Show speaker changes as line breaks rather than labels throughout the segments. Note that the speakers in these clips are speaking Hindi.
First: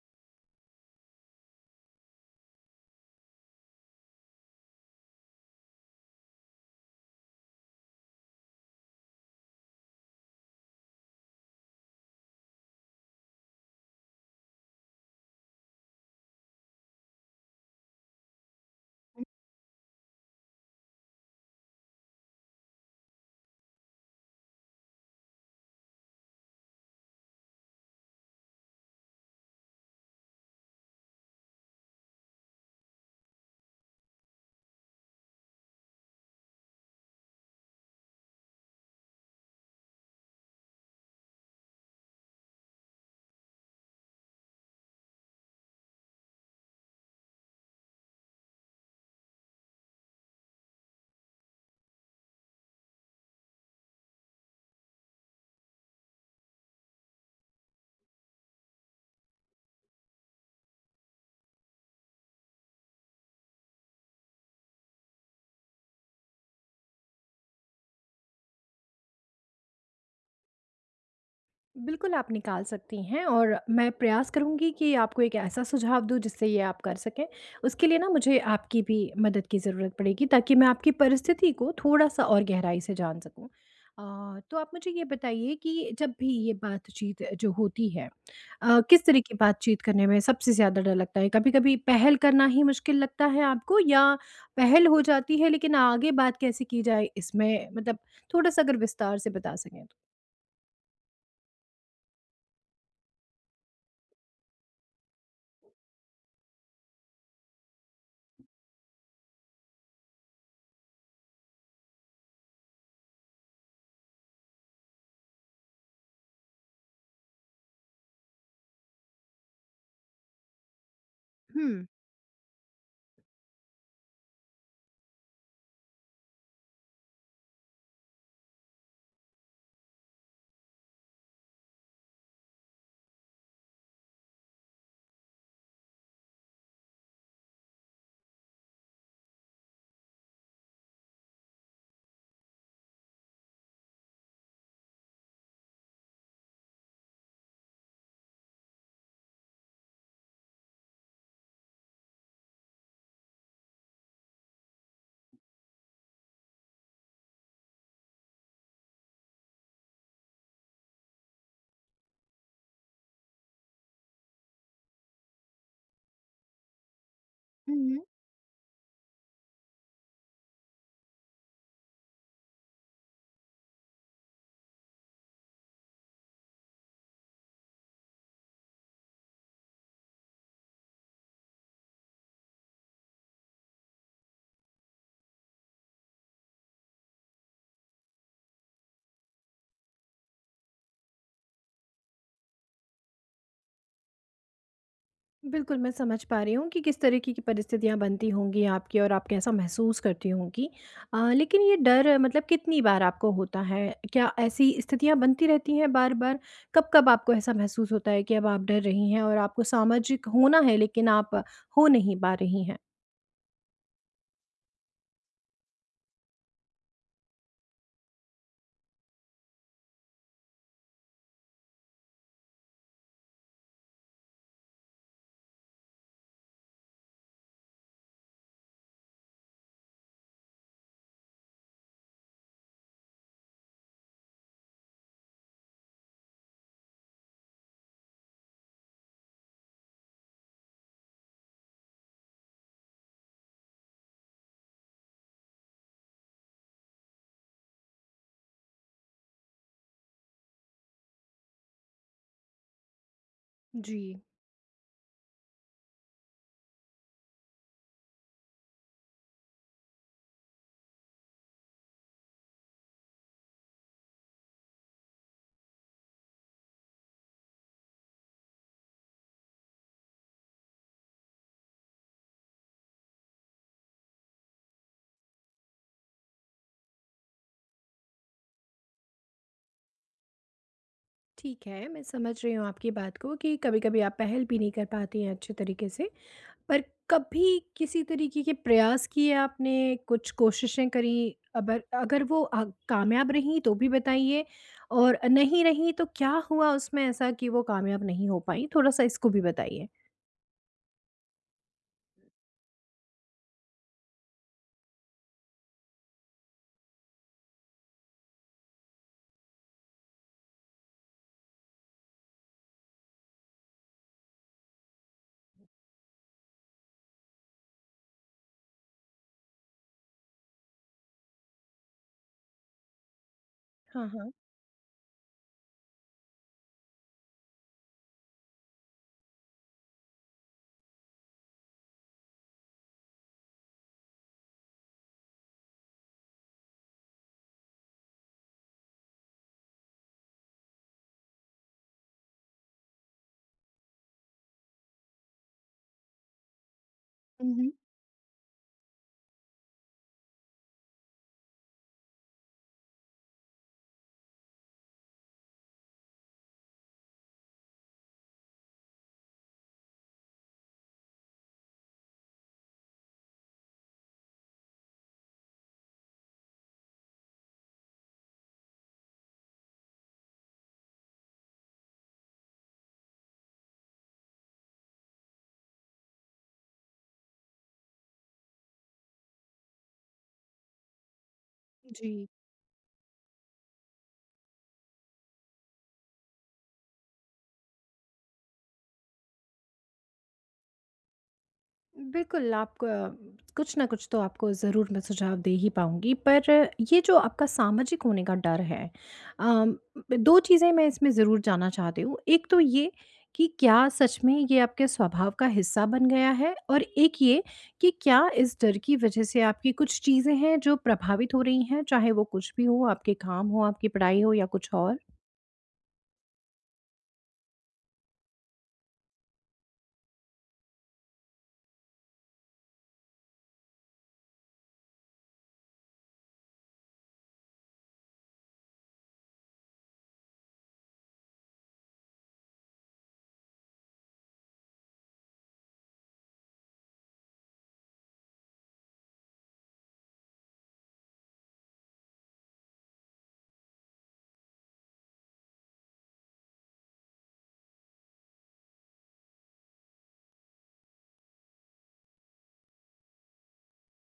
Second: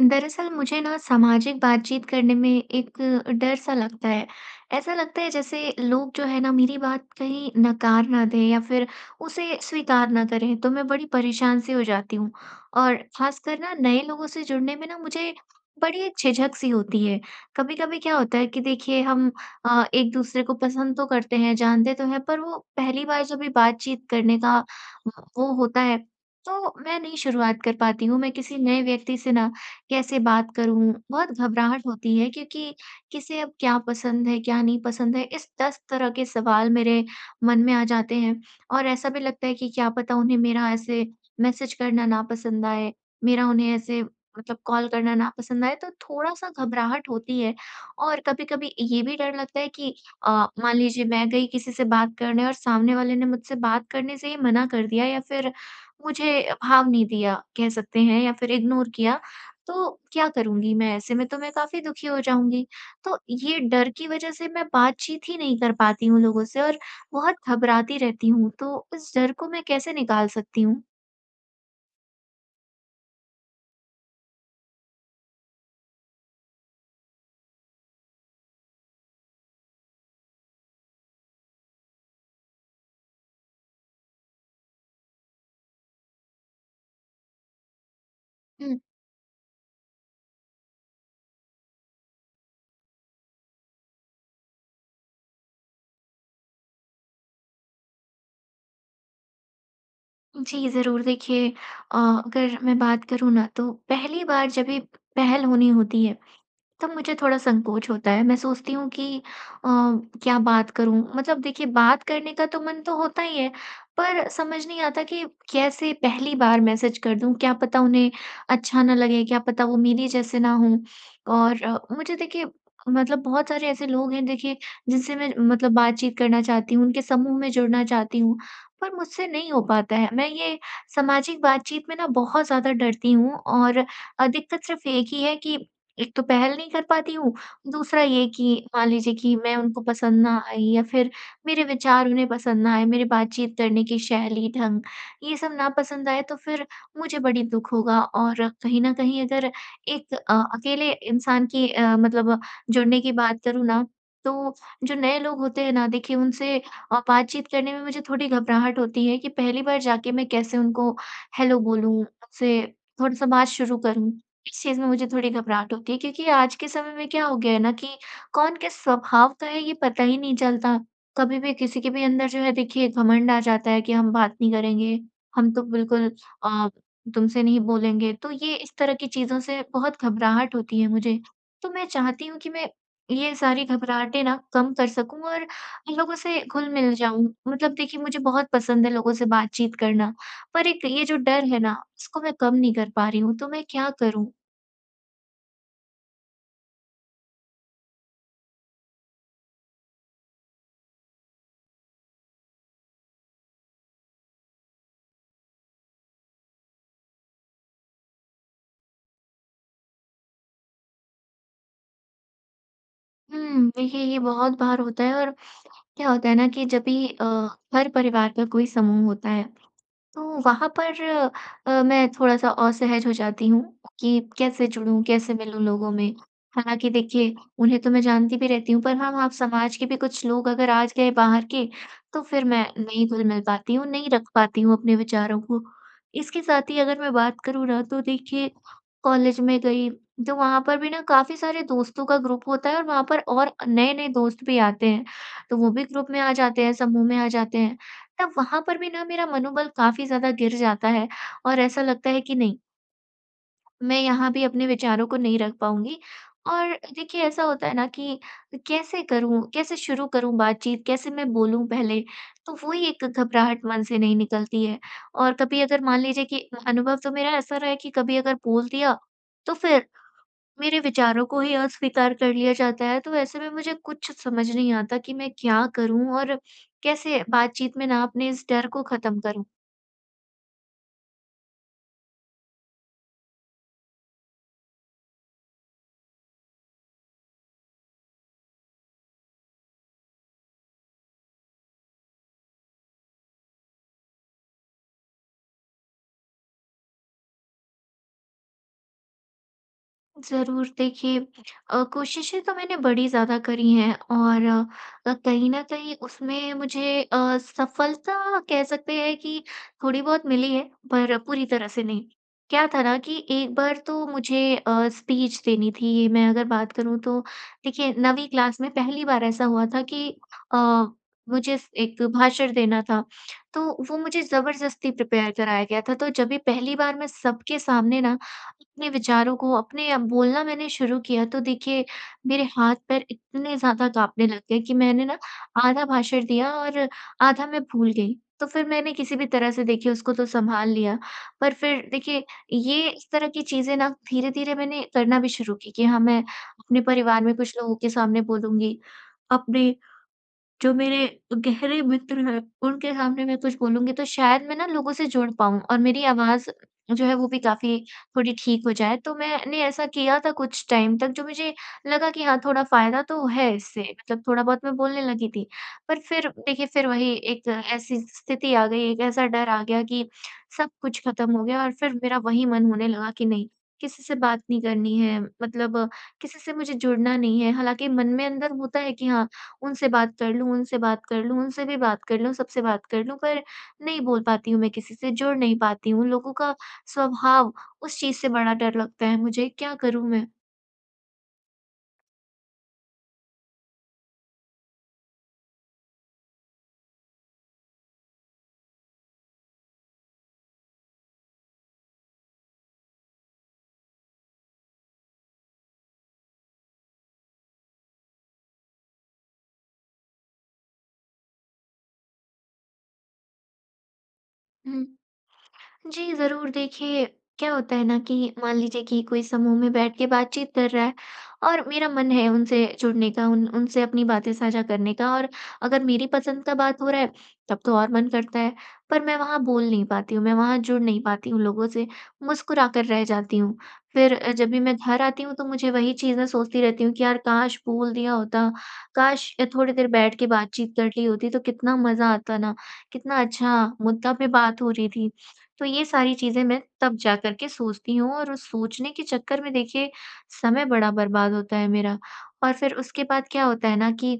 दरअसल मुझे ना सामाजिक बातचीत करने में एक डर सा लगता है। ऐसा लगता है जैसे लोग जो है ना मेरी बात कहीं नकार ना दें या फिर उसे स्वीकार ना करें तो मैं बड़ी परेशान सी हो जाती हूँ। और ख़ासकर ना नए लोगों से जुड़ने में ना मुझे बड़ी एक झिझक सी होती है। कभी-कभी क्या होता है कि देखिए हम एक-दूसरे को पसंद तो करते हैं, जानते तो हैं, पर वो पहली बार जब भी बातचीत करने का वो होता है तो मैं नहीं शुरुआत कर पाती हूँ। मैं किसी नए व्यक्ति से ना कैसे बात करूँ? बहुत घबराहट होती है, क्योंकि किसे अब क्या पसंद है, क्या नहीं पसंद है, इस 10 तरह के सवाल मेरे मन में आ जाते हैं। और ऐसा भी लगता है कि क्या पता उन्हें मेरा ऐसे मैसेज करना ना पसंद आए, मेरा उन्हें ऐसे मतलब कॉल करना ना पसंद आए, तो थोड़ा-सा घबराहट होती है। और कभी-कभी ये भी डर लगता है कि अ, मान लीजिए मैं गई किसी से बात करने और सामने वाले ने मुझसे बात करने से ही मना कर दिया या फिर मुझे भाव नहीं दिया, कह सकते हैं, या फिर इग्नोर किया, तो क्या करूँगी मैं ऐसे में, तो मैं काफ़ी दुखी हो जाऊँगी। तो ये डर की वज़ह से मैं बातचीत ही नहीं कर पाती हूँ लोगों से और बहुत घबराती रहती हूँ, तो इस डर को मैं कैसे निकाल सकती हूँ?
बिल्कुल आप निकाल सकती हैं और मैं प्रयास करूंगी कि आपको एक ऐसा सुझाव दूं जिससे ये आप कर सकें। उसके लिए ना मुझे आपकी भी मदद की ज़रूरत पड़ेगी, ताकि मैं आपकी परिस्थिति को थोड़ा सा और गहराई से जान सकूं। तो आप मुझे ये बताइए कि जब भी ये बातचीत जो होती है,
हुँ।
किस तरह की बातचीत करने में सबसे ज़्यादा डर लगता है? कभी कभी पहल करना ही मुश्किल लगता है आपको, या पहल हो जाती है लेकिन आगे बात कैसे की जाए इसमें मतलब थोड़ा सा अगर विस्तार से बता सकें तो।
जी, ज़रूर, देखिए, अगर मैं बात करूँ ना, तो पहली बार जब ये पहल होनी होती है, तब मुझे थोड़ा संकोच होता है। मैं सोचती हूँ कि अ, क्या बात करूँ? मतलब देखिए, बात करने का तो मन तो होता ही है, पर समझ नहीं आता कि कैसे पहली बार मैसेज कर दूँ? क्या पता उन्हें अच्छा ना लगे, क्या पता वो मेरी जैसे ना हों। और
हुँ।
मुझे देखिए, मतलब बहुत सारे ऐसे लोग हैं, देखिए, जिनसे मैं मतलब बातचीत करना चाहती हूँ, उनके समूह में जुड़ना चाहती हूँ, पर मुझसे नहीं हो पाता है। मैं ये सामाजिक बातचीत में ना बहुत ज़्यादा डरती हूँ और दिक्कत सिर्फ़ एक ही है कि एक तो पहल नहीं कर पाती हूँ, दूसरा ये कि मान लीजिए कि मैं उनको पसंद ना आई या फिर मेरे विचार उन्हें पसंद ना आए, मेरी बातचीत करने की शैली, ढंग, ये सब ना पसंद आए, तो फिर मुझे बड़ी दुःख होगा। और कहीं न कहीं अगर एक अकेले इंसान की मतलब जुड़ने की बात करूँ ना, तो जो नए लोग होते हैं ना, देखिए उनसे बातचीत करने में मुझे थोड़ी घबराहट होती है कि पहली बार जाके मैं कैसे उनको हेलो बोलूँ, उनसे थोड़ा-सा बात शुरू करूँ। इस चीज़ में मुझे थोड़ी घबराहट होती है, क्योंकि आज के समय में क्या हो गया है ना कि
हुँ,
कौन किस स्वभाव का है ये पता ही नहीं चलता। कभी भी किसी के भी अंदर जो है देखिए घमंड आ जाता है कि हम बात नहीं करेंगे, हम तो बिल्कुल अ, तुमसे नहीं बोलेंगे। तो ये इस तरह की चीज़ों से बहुत घबराहट होती है मुझे। तो मैं चाहती हूँ कि मैं ये सारी घबराहटें ना कम कर सकूँ और लोगों से घुल-मिल जाऊँ। मतलब देखिए, मुझे बहुत पसंद है लोगों से बातचीत करना, पर एक ये जो डर है ना, इसको मैं कम नहीं कर पा रही हूँ, तो मैं क्या करूँ?
बिल्कुल, मैं समझ पा रही हूँ कि किस तरीके की परिस्थितियाँ बनती होंगी आपकी और आप कैसा महसूस करती होंगी। लेकिन ये डर मतलब कितनी बार आपको होता है? क्या ऐसी स्थितियाँ बनती रहती हैं बार-बार? कब-कब आपको ऐसा महसूस होता है कि अब आप डर रही हैं और आपको सामाजिक होना है लेकिन आप हो नहीं पा रही हैं?
हुँ, देखिए ये बहुत बार होता है और क्या होता है ना कि जब भी हर परिवार का कोई समूह होता है, तो वहाँ पर मैं थोड़ा-सा असहज हो जाती हूँ कि कैसे जुड़ूँ, कैसे मिलूँ लोगों में। हालाँकि देखिए, उन्हें तो मैं जानती भी रहती हूँ, पर हाँ, वहाँ समाज के भी कुछ लोग अगर आ गए बाहर के, तो फिर मैं नहीं घुल-मिल पाती हूँ, नहीं रख पाती हूँ अपने विचारों को। इसके साथ ही अगर मैं बात करूँ ना, तो देखिए, कॉलेज में गई, तो वहाँ पर भी ना काफ़ी सारे दोस्तों का ग्रुप होता है और वहाँ पर और नए-नए दोस्त भी आते हैं। तो वो भी ग्रुप में आ जाते हैं, समूह में आ जाते हैं। तब वहाँ पर भी ना मेरा मनोबल काफ़ी ज़्यादा गिर जाता है और ऐसा लगता है कि नहीं,
जी,
मैं यहाँ भी अपने विचारों को नहीं रख पाऊँगी। और देखिए ऐसा होता है ना कि कैसे करूँ, कैसे शुरू करूँ बातचीत, कैसे मैं बोलूँ पहले? तो वो ही एक घबराहट मन से नहीं निकलती है। और कभी अगर मान लीजिए कि अनुभव तो मेरा ऐसा रहा है कि कभी अगर बोल दिया, तो फिर मेरे विचारों को ही अस्वीकार कर लिया जाता है। तो ऐसे में मुझे कुछ समझ नहीं आता कि मैं क्या करूँ और कैसे बातचीत में ना अपने इस डर को ख़त्म करूँ?
ठीक है, मैं समझ रही हूँ आपकी बात को कि कभी-कभी आप पहल भी नहीं कर पाती हैं अच्छे तरीके से। पर कभी किसी तरीके के प्रयास किए आपने? कुछ कोशिशें करीं? अबर अगर वो कामयाब रहीं तो भी बताइए, और नहीं रहीं तो क्या हुआ उसमें ऐसा कि वो कामयाब नहीं हो पाईं? थोड़ा-सा इसको भी बताइए।
ज़रूर, देखिए, कोशिशें तो मैंने बड़ी ज़्यादा करी हैं और कहीं न कहीं उसमें मुझे सफलता कह सकते हैं कि थोड़ी बहुत मिली है, पर पूरी तरह से नहीं। क्या था ना कि एक बार तो मुझे स्पीच
Mm.
देनी थी, मैं अगर बात करूँ, तो देखिए 9वीं क्लास में पहली बार ऐसा हुआ था कि अ, मुझे स एक भाषण देना था, तो वो
हाँ,
मुझे
हाँ।
ज़बरदस्ती प्रिपेयर कराया गया था। तो जब भी पहली बार मैं सबके सामने ना अपने विचारों को अपने बोलना मैंने शुरू किया, तो देखिए मेरे हाथ पैर इतने ज़्यादा काँपने लग गए कि मैंने ना आधा भाषण दिया और आधा मैं भूल गई। तो फिर मैंने किसी भी तरह से देखिए उसको तो सँभाल लिया। पर फिर देखिए ये इस तरह की चीज़ें ना धीरे-धीरे मैंने करना भी शुरू की कि हाँ, मैं अपने परिवार में
हुँ,
कुछ
हुँ।
लोगों के सामने बोलूँगी, अपने जो मेरे गहरे मित्र हैं, उनके सामने मैं कुछ बोलूँगी, तो शायद मैं ना लोगों से जुड़ पाऊँ और मेरी आवाज़ जो है वो भी काफ़ी थोड़ी ठीक हो जाए। तो मैंने ऐसा किया था कुछ टाइम तक, जो मुझे लगा कि हाँ, थोड़ा फ़ायदा तो है इससे, मतलब थोड़ा बहुत मैं बोलने लगी थी। पर फिर देखिए फिर वही एक ऐसी स्थिति आ गई, एक ऐसा डर आ गया कि सब कुछ ख़त्म हो गया और फिर मेरा वही मन होने लगा कि नहीं, किसी से बात नहीं करनी है, मतलब किसी से मुझे जुड़ना नहीं है। हालाँकि मन में अंदर होता है कि हाँ, उनसे बात कर लूँ, उनसे बात कर लूँ, उनसे भी बात
जी।
कर लूँ, सबसे बात कर लूँ, पर नहीं बोल पाती हूँ मैं किसी से, जुड़ नहीं पाती हूँ। लोगों का स्वभाव, उस चीज़ से बड़ा डर लगता है मुझे, क्या करूँ मैं?
बिल्कुल, आप, कुछ न कुछ तो आपको ज़रूर मैं सुझाव दे ही पाऊँगी, पर ये जो आपका सामाजिक होने का डर है, अम, 2 चीज़ें मैं इसमें ज़रूर जानना चाहती हूँ। एक तो ये कि क्या सच में ये आपके स्वभाव का हिस्सा बन गया है? और एक ये कि क्या इस डर की वजह से आपकी कुछ चीज़ें हैं जो प्रभावित हो रही हैं, चाहे वो कुछ भी हो, आपके काम हो, आपकी पढ़ाई हो या कुछ
हुँ।
और?
जी, ज़रूर। देखिए, क्या होता है ना कि मान लीजिए कि कोई समूह में बैठ के बातचीत कर रहा है और मेरा मन है उनसे जुड़ने का, उन उनसे अपनी बातें साझा करने का और अगर मेरी पसंद का बात हो रहा है, तब तो और मन करता है। पर मैं वहाँ बोल नहीं पाती हूँ, मैं वहाँ जुड़ नहीं पाती हूँ लोगों से, मुस्कुरा कर रह जाती हूँ। फिर जब भी मैं घर आती हूँ, तो मुझे वही चीज़ें सोचती रहती हूँ कि यार काश बोल दिया होता, काश थोड़ी देर बैठ के बातचीत कर ली होती, तो कितना मज़ा आता ना, कितना अच्छा मुद्दा पे बात हो रही थी। तो ये सारी चीज़ें मैं तब जा कर के सोचती हूँ और उस सोचने के चक्कर में देखिए समय बड़ा बर्बाद होता है मेरा। और फिर उसके बाद क्या होता है ना कि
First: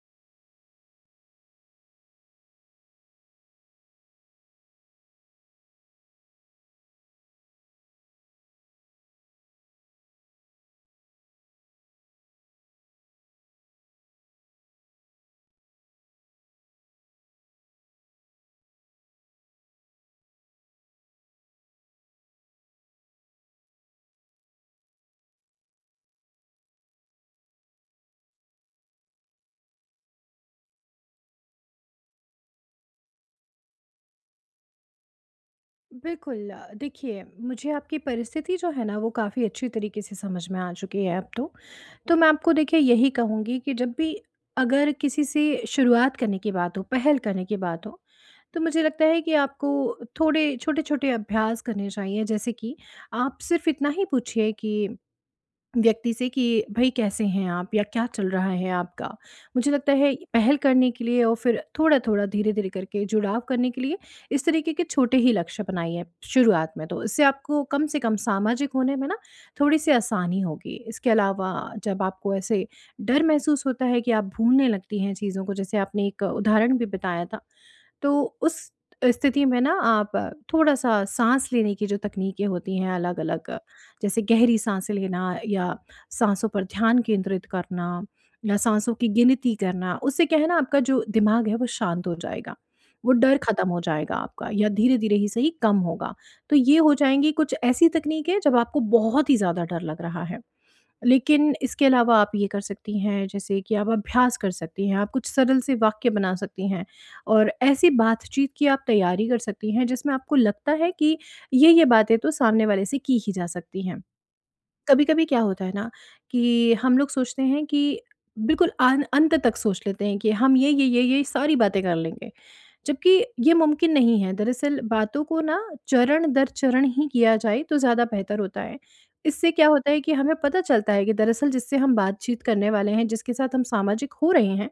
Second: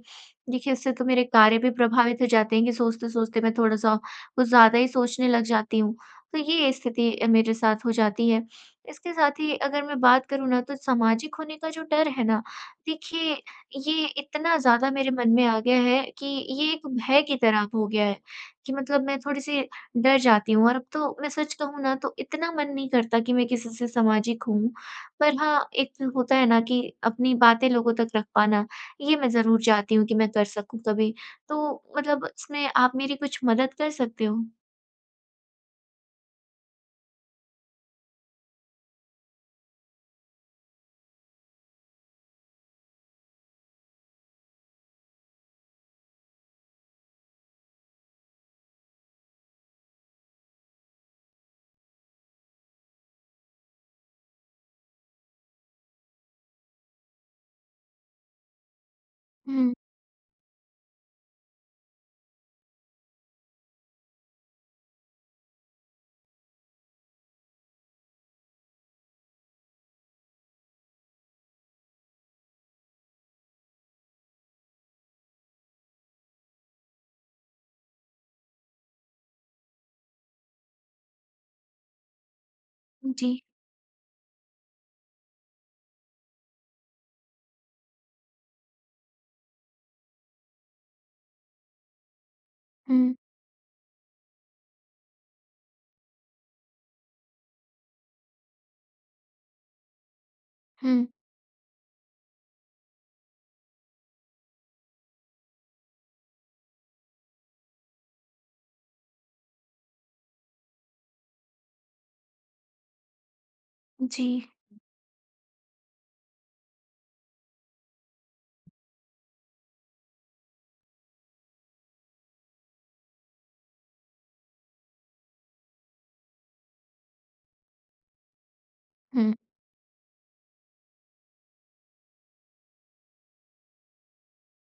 देखिए उससे तो मेरे कार्य भी प्रभावित हो जाते हैं कि सोचते-सोचते मैं थोड़ा-सा कुछ ज़्यादा ही सोचने लग जाती हूँ। तो ये स्थिति मेरे साथ हो जाती है। इसके साथ ही अगर मैं बात करूँ ना, तो सामाजिक होने का जो डर है ना, देखिए ये इतना ज़्यादा मेरे मन में आ गया है कि ये एक भय की तरह हो गया है कि मतलब मैं थोड़ी-सी डर जाती हूँ और अब तो मैं सच कहूँ ना, तो इतना मन नहीं करता कि मैं किसी से सामाजिक हूँ। पर हाँ, एक होता है ना कि अपनी बातें लोगों तक रख पाना, ये मैं ज़रूर चाहती हूँ कि मैं कर सकूँ कभी। तो मतलब इसमें आप मेरी कुछ मदद कर सकते हो?
बिल्कुल, देखिए, मुझे आपकी परिस्थिति जो है ना वो काफ़ी अच्छी तरीके से समझ में आ चुकी है अब तो। तो मैं आपको देखिए यही कहूँगी कि जब भी अगर किसी से शुरुआत करने की बात हो, पहल करने की बात हो, तो मुझे लगता है कि आपको थोड़े छोटे-छोटे अभ्यास करने चाहिए। जैसे कि आप सिर्फ़ इतना ही पूछिए कि व्यक्ति से कि भाई कैसे हैं आप, या क्या चल रहा है आपका। मुझे
हुँ,
लगता है पहल करने के लिए और फिर थोड़ा थोड़ा, धीरे धीरे करके जुड़ाव करने के लिए इस तरीके के छोटे ही लक्ष्य बनाइए शुरुआत में। तो इससे आपको कम से कम सामाजिक होने में ना थोड़ी सी आसानी होगी। इसके अलावा, जब आपको ऐसे डर महसूस होता है कि आप भूलने लगती हैं चीज़ों को, जैसे आपने एक उदाहरण भी बताया था, तो उस स्थिति में ना आप थोड़ा-सा साँस लेने की जो तकनीकें होती हैं
जी।
अलग-अलग, जैसे गहरी साँसें लेना, या साँसों पर ध्यान केंद्रित करना, या साँसों की गिनती करना, उससे क्या है ना आपका जो दिमाग है वो शांत हो जाएगा। वो
हुँ,
डर खत्म हो जाएगा आपका, या धीरे-धीरे ही सही कम होगा। तो ये हो जाएँगी कुछ ऐसी तकनीकें जब आपको बहुत ही ज़्यादा डर लग रहा है।
हुँ,
लेकिन इसके अलावा आप ये कर सकती हैं, जैसे कि आप अभ्यास कर सकती हैं, आप कुछ सरल से वाक्य बना सकती हैं और ऐसी बातचीत की आप तैयारी कर सकती हैं जिसमें आपको लगता है कि ये-ये बातें तो सामने वाले से की ही जा सकती हैं।
जी।
कभी-कभी क्या होता है ना कि हम लोग सोचते हैं कि बिल्कुल आन अंत तक सोच लेते हैं कि हम ये सारी बातें कर लेंगे। जबकि ये मुमकिन नहीं है। दरअसल बातों को ना चरण दर चरण ही किया जाए तो ज़्यादा बेहतर होता है।
हुँ,
इससे क्या होता है कि हमें पता चलता है कि दरअसल जिससे हम बातचीत करने वाले हैं, जिसके साथ हम सामाजिक हो रहे हैं,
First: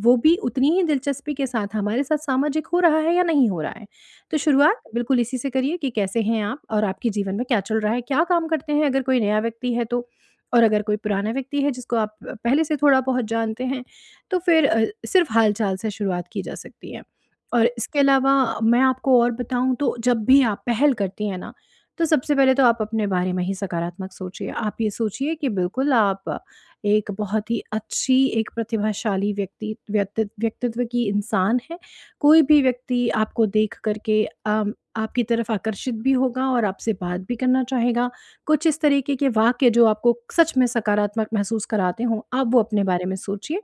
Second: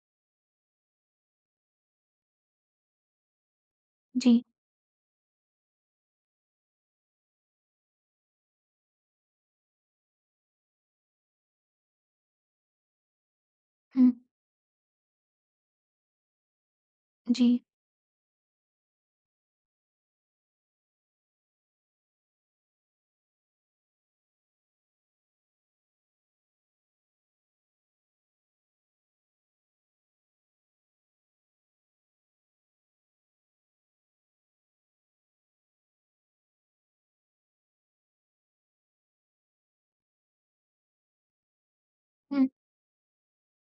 वो भी उतनी ही दिलचस्पी के साथ हमारे साथ सामाजिक हो रहा है या नहीं हो रहा है। तो
जी।
शुरुआत बिल्कुल इसी से करिए कि कैसे हैं आप और आपके जीवन में क्या चल रहा है? क्या काम करते हैं, अगर कोई नया व्यक्ति है तो? और अगर कोई पुराना व्यक्ति है जिसको आप पहले से थोड़ा बहुत जानते हैं,
हुँ,
तो फिर सिर्फ़ हाल-चाल से शुरुआत की जा सकती है।
जी।
और इसके अलावा मैं आपको और बताऊँ तो जब भी आप पहल करती हैं ना, तो सबसे पहले तो आप अपने बारे में ही सकारात्मक सोचिए। आप ये सोचिए कि बिल्कुल आप एक बहुत ही अच्छी, एक प्रतिभाशाली व्यक्ति व्यक्ति व्यक्तित्व की इंसान हैं। कोई भी व्यक्ति आपको देख कर के, आपकी तरफ आकर्षित भी होगा और आपसे बात भी करना चाहेगा। कुछ इस तरीके के वाक्य जो आपको सच में सकारात्मक महसूस कराते हों, आप
हुँ,
वो अपने बारे में सोचिए।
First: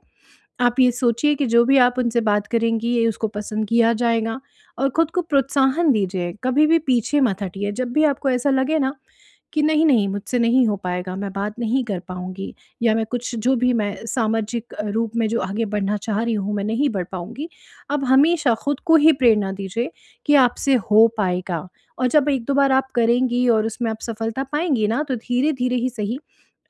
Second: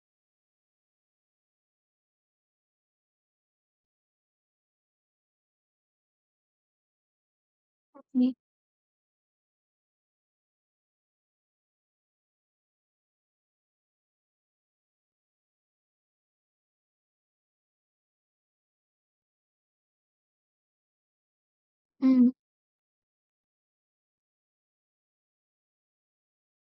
आप ये सोचिए कि जो भी आप उनसे बात करेंगी ये उसको पसंद किया जाएगा, और खुद को प्रोत्साहन दीजिए। कभी भी पीछे मत हटिए, जब भी आपको
जी।
ऐसा लगे ना कि नहीं, नहीं मुझसे नहीं हो पाएगा, मैं बात नहीं कर पाऊँगी, या मैं कुछ जो भी मैं सामाजिक रूप में जो आगे बढ़ना चाह रही हूँ, मैं नहीं बढ़ पाऊँगी। आप हमेशा खुद को ही प्रेरणा दीजिए कि आपसे हो पाएगा। और जब
हुँ,
1-2 बार आप करेंगी और उसमें आप सफलता पाएँगी ना, तो धीरे-धीरे ही सही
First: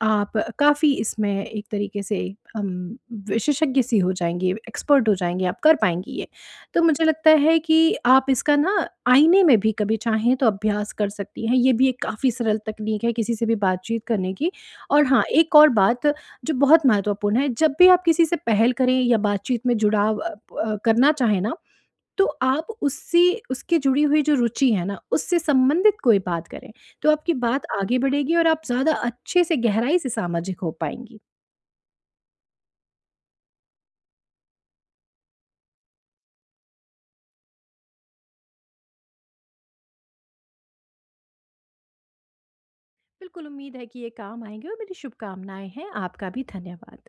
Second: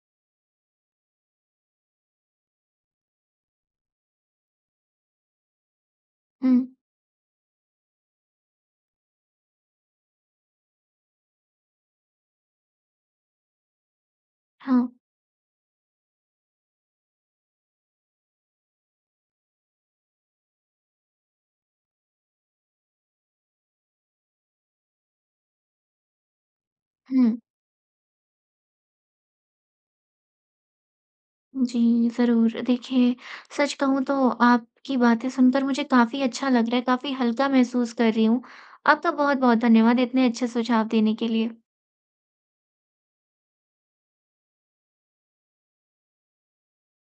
आप काफ़ी इसमें एक तरीके से, अम, विशेषज्ञ सी हो जाएँगी, एक्सपर्ट हो जाएँगी, आप कर पाएँगी ये।
हुँ,
तो मुझे लगता है कि आप इसका ना आईने में भी कभी चाहें तो अभ्यास कर सकती हैं। ये भी एक काफ़ी सरल तकनीक है किसी से भी बातचीत करने की।
हाँ।
और हाँ, एक और बात जो बहुत महत्वपूर्ण है, जब भी आप किसी से पहल करें या बातचीत में जुड़ाव अ, प करना चाहें ना, तो आप उससे उसकी जुड़ी हुई जो रुचि है ना, उससे संबंधित कोई बात करें। तो आपकी
हुँ।
बात आगे बढ़ेगी और आप ज़्यादा अच्छे से गहराई से सामाजिक हो पाएँगी।
जी, ज़रूर। देखिए, सच कहूँ तो आपकी बातें सुनकर मुझे काफ़ी अच्छा लग रहा है, काफ़ी हल्का महसूस कर रही हूँ। आपका बहुत-बहुत धन्यवाद इतने अच्छे सुझाव देने के लिए।
बिल्कुल, उम्मीद है कि ये काम आएँगे और मेरी शुभकामनाएँ हैं। आपका भी धन्यवाद।